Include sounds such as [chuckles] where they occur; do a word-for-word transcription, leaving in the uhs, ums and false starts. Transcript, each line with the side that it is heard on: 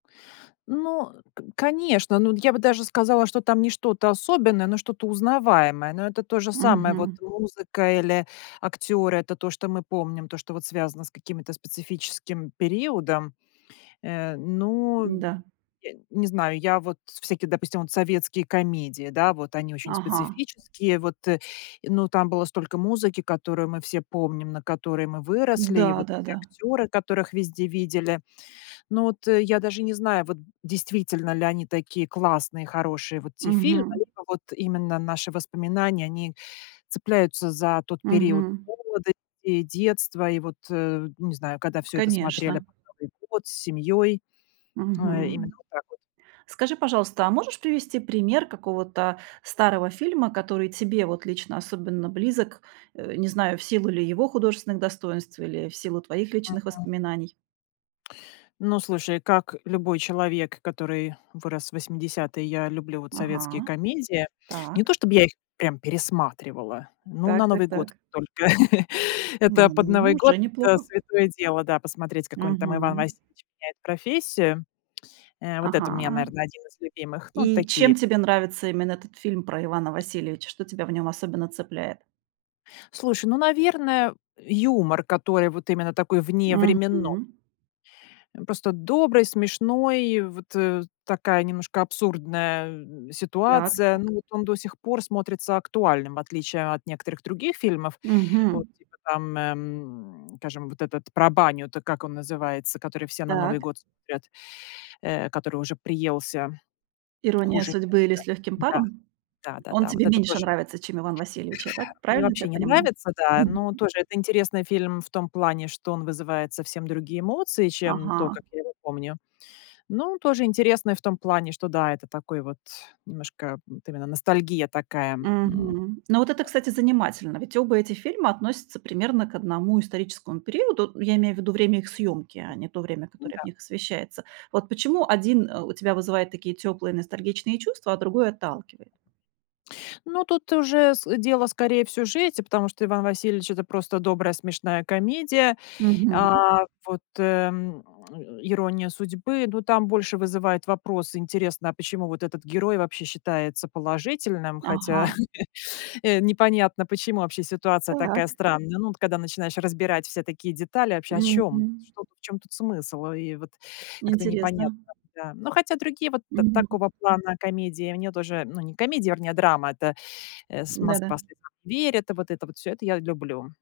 left: Ну, э, к конечно, ну, я бы даже сказала, что там не что-то особенное, но что-то узнаваемое. Но это то же самое, вот
right: Мгм.
left: музыка или актёры, это то, что мы помним, то, что вот связано с каким-то специфическим периодом. Э, ну,
right: Н-да.
left: и не знаю, я вот всякие, допустим, вот советские комедии, да, вот они очень
right: Ага.
left: специфические, вот, и но там было столько музыки, которую мы все помним, на которой мы выросли, и вот те
right: Да-да-да.
left: актёры, которых везде видели. Но вот, э, я даже не знаю, вот действительно ли они такие классные, хорошие вот те фильмы,
right: Мгм.
left: либо вот именно наши воспоминания, они цепляются за тот период
right: Мгм.
left: молодости и детства. И вот, э, ну не знаю, когда всё это смотрели на
right: Конечно.
left: Новый год с семьёй. Э, именно
right: Мгм.
left: вот так вот.
right: Скажи, пожалуйста, а можешь привести пример какого-то старого фильма, который тебе вот лично особенно близок, э, не знаю, в силу ли его художественных достоинств или в силу твоих личных
left: Мгм.
right: воспоминаний?
left: Ну, слушай, как любой человек, который вырос в восьмидесятые, я люблю вот советские
right: Ага,
left: комедии. Не
right: так.
left: то чтобы я их прям пересматривала, но
right: Так
left: на
right: так
left: Новый год
right: так.
left: только. [laughs] Это под Новый
right: Ну,
left: год-
right: уже
left: это
right: неплохо.
left: святое дело, да, посмотреть какой-нибудь там "Иван
right: Мгм.
left: Васильевич меняет профессию". [tsk] Э, вот это у меня,
right: Ага.
left: наверное, один из любимых. Ну,
right: И
left: такие.
right: чем тебе нравится именно этот фильм про Ивана Васильевича? Что тебя в нём особенно цепляет?
left: Слушай, ну, наверно, юмор, который вот именно такой вневременно
right: Мгм.
left: Э, просто добрый, смешной, вот, э, такая немножко абсурдная, м,
right: Так
left: ситуация. Ну
right: так.
left: вот он до сих пор смотрится актуальным, в отличие от некоторых других фильмов.
right: Мгм.
left: Вот типа там, эм, скажем, вот этот про баню-то, как он называется, который все на Новый
right: Так.
left: год смотрят, э, который уже приелся,
right: "Ирония
left: хуже
right: судьбы", или
left: некуда.
right: "С лёгким
left: Да,
right: паром!"
left: да,
right: Он
left: да-да, вот
right: тебе
left: это
right: меньше
left: тоже.
right: нравится, чем "Иван Васильевич". Я так
left: Мне
right: правильно тебя
left: вообще не
right: понимаю?
left: нравится, да.
right: Мгм.
left: Но тоже это интересный фильм в том плане, что он вызывает совсем другие эмоции, чем то,
right: Ага.
left: как я его помню. Но он тоже интересный в том плане, что да, это такой вот немножко, вот именно ностальгия такая, м.
right: Мгм. Ну, вот это, кстати, занимательно. Ведь оба эти фильма относятся примерно к одному историческому периоду. Ну, я имею в виду время их съёмки, а не то время,
left: Ну
right: которое в
left: да.
right: них освещается. Вот почему один, э, у тебя вызывает такие тёплые, ностальгичные чувства, а другой отталкивает?
left: Ну, тут уже с дело скорее в сюжете, потому что "Иван Васильевич"- это просто добрая смешная комедия.
right: Мгм.
left: А вот, эм, "Ирония судьбы" Ну, там больше вызывает вопрос интересно, а почему вот этот герой вообще считается положительным, хотя,
right: Ага.
left: [chuckles] э, непонятно, почему вообще ситуация такая
right: Так.
left: странная. Ну, вот когда начинаешь разбирать все такие детали, вообще, о чём,
right: Мгм.
left: что, в чём тут смысл? И вот как-то непонятно.
right: Интересно.
left: Да. Но хотя другие вот та
right: Мгм.
left: такого плана комедии мне тоже, ну, не комедия, вернее драма, это, э, с
right: Да-да.
left: "Москва слезам не верит". И вот это вот всё, это я люблю.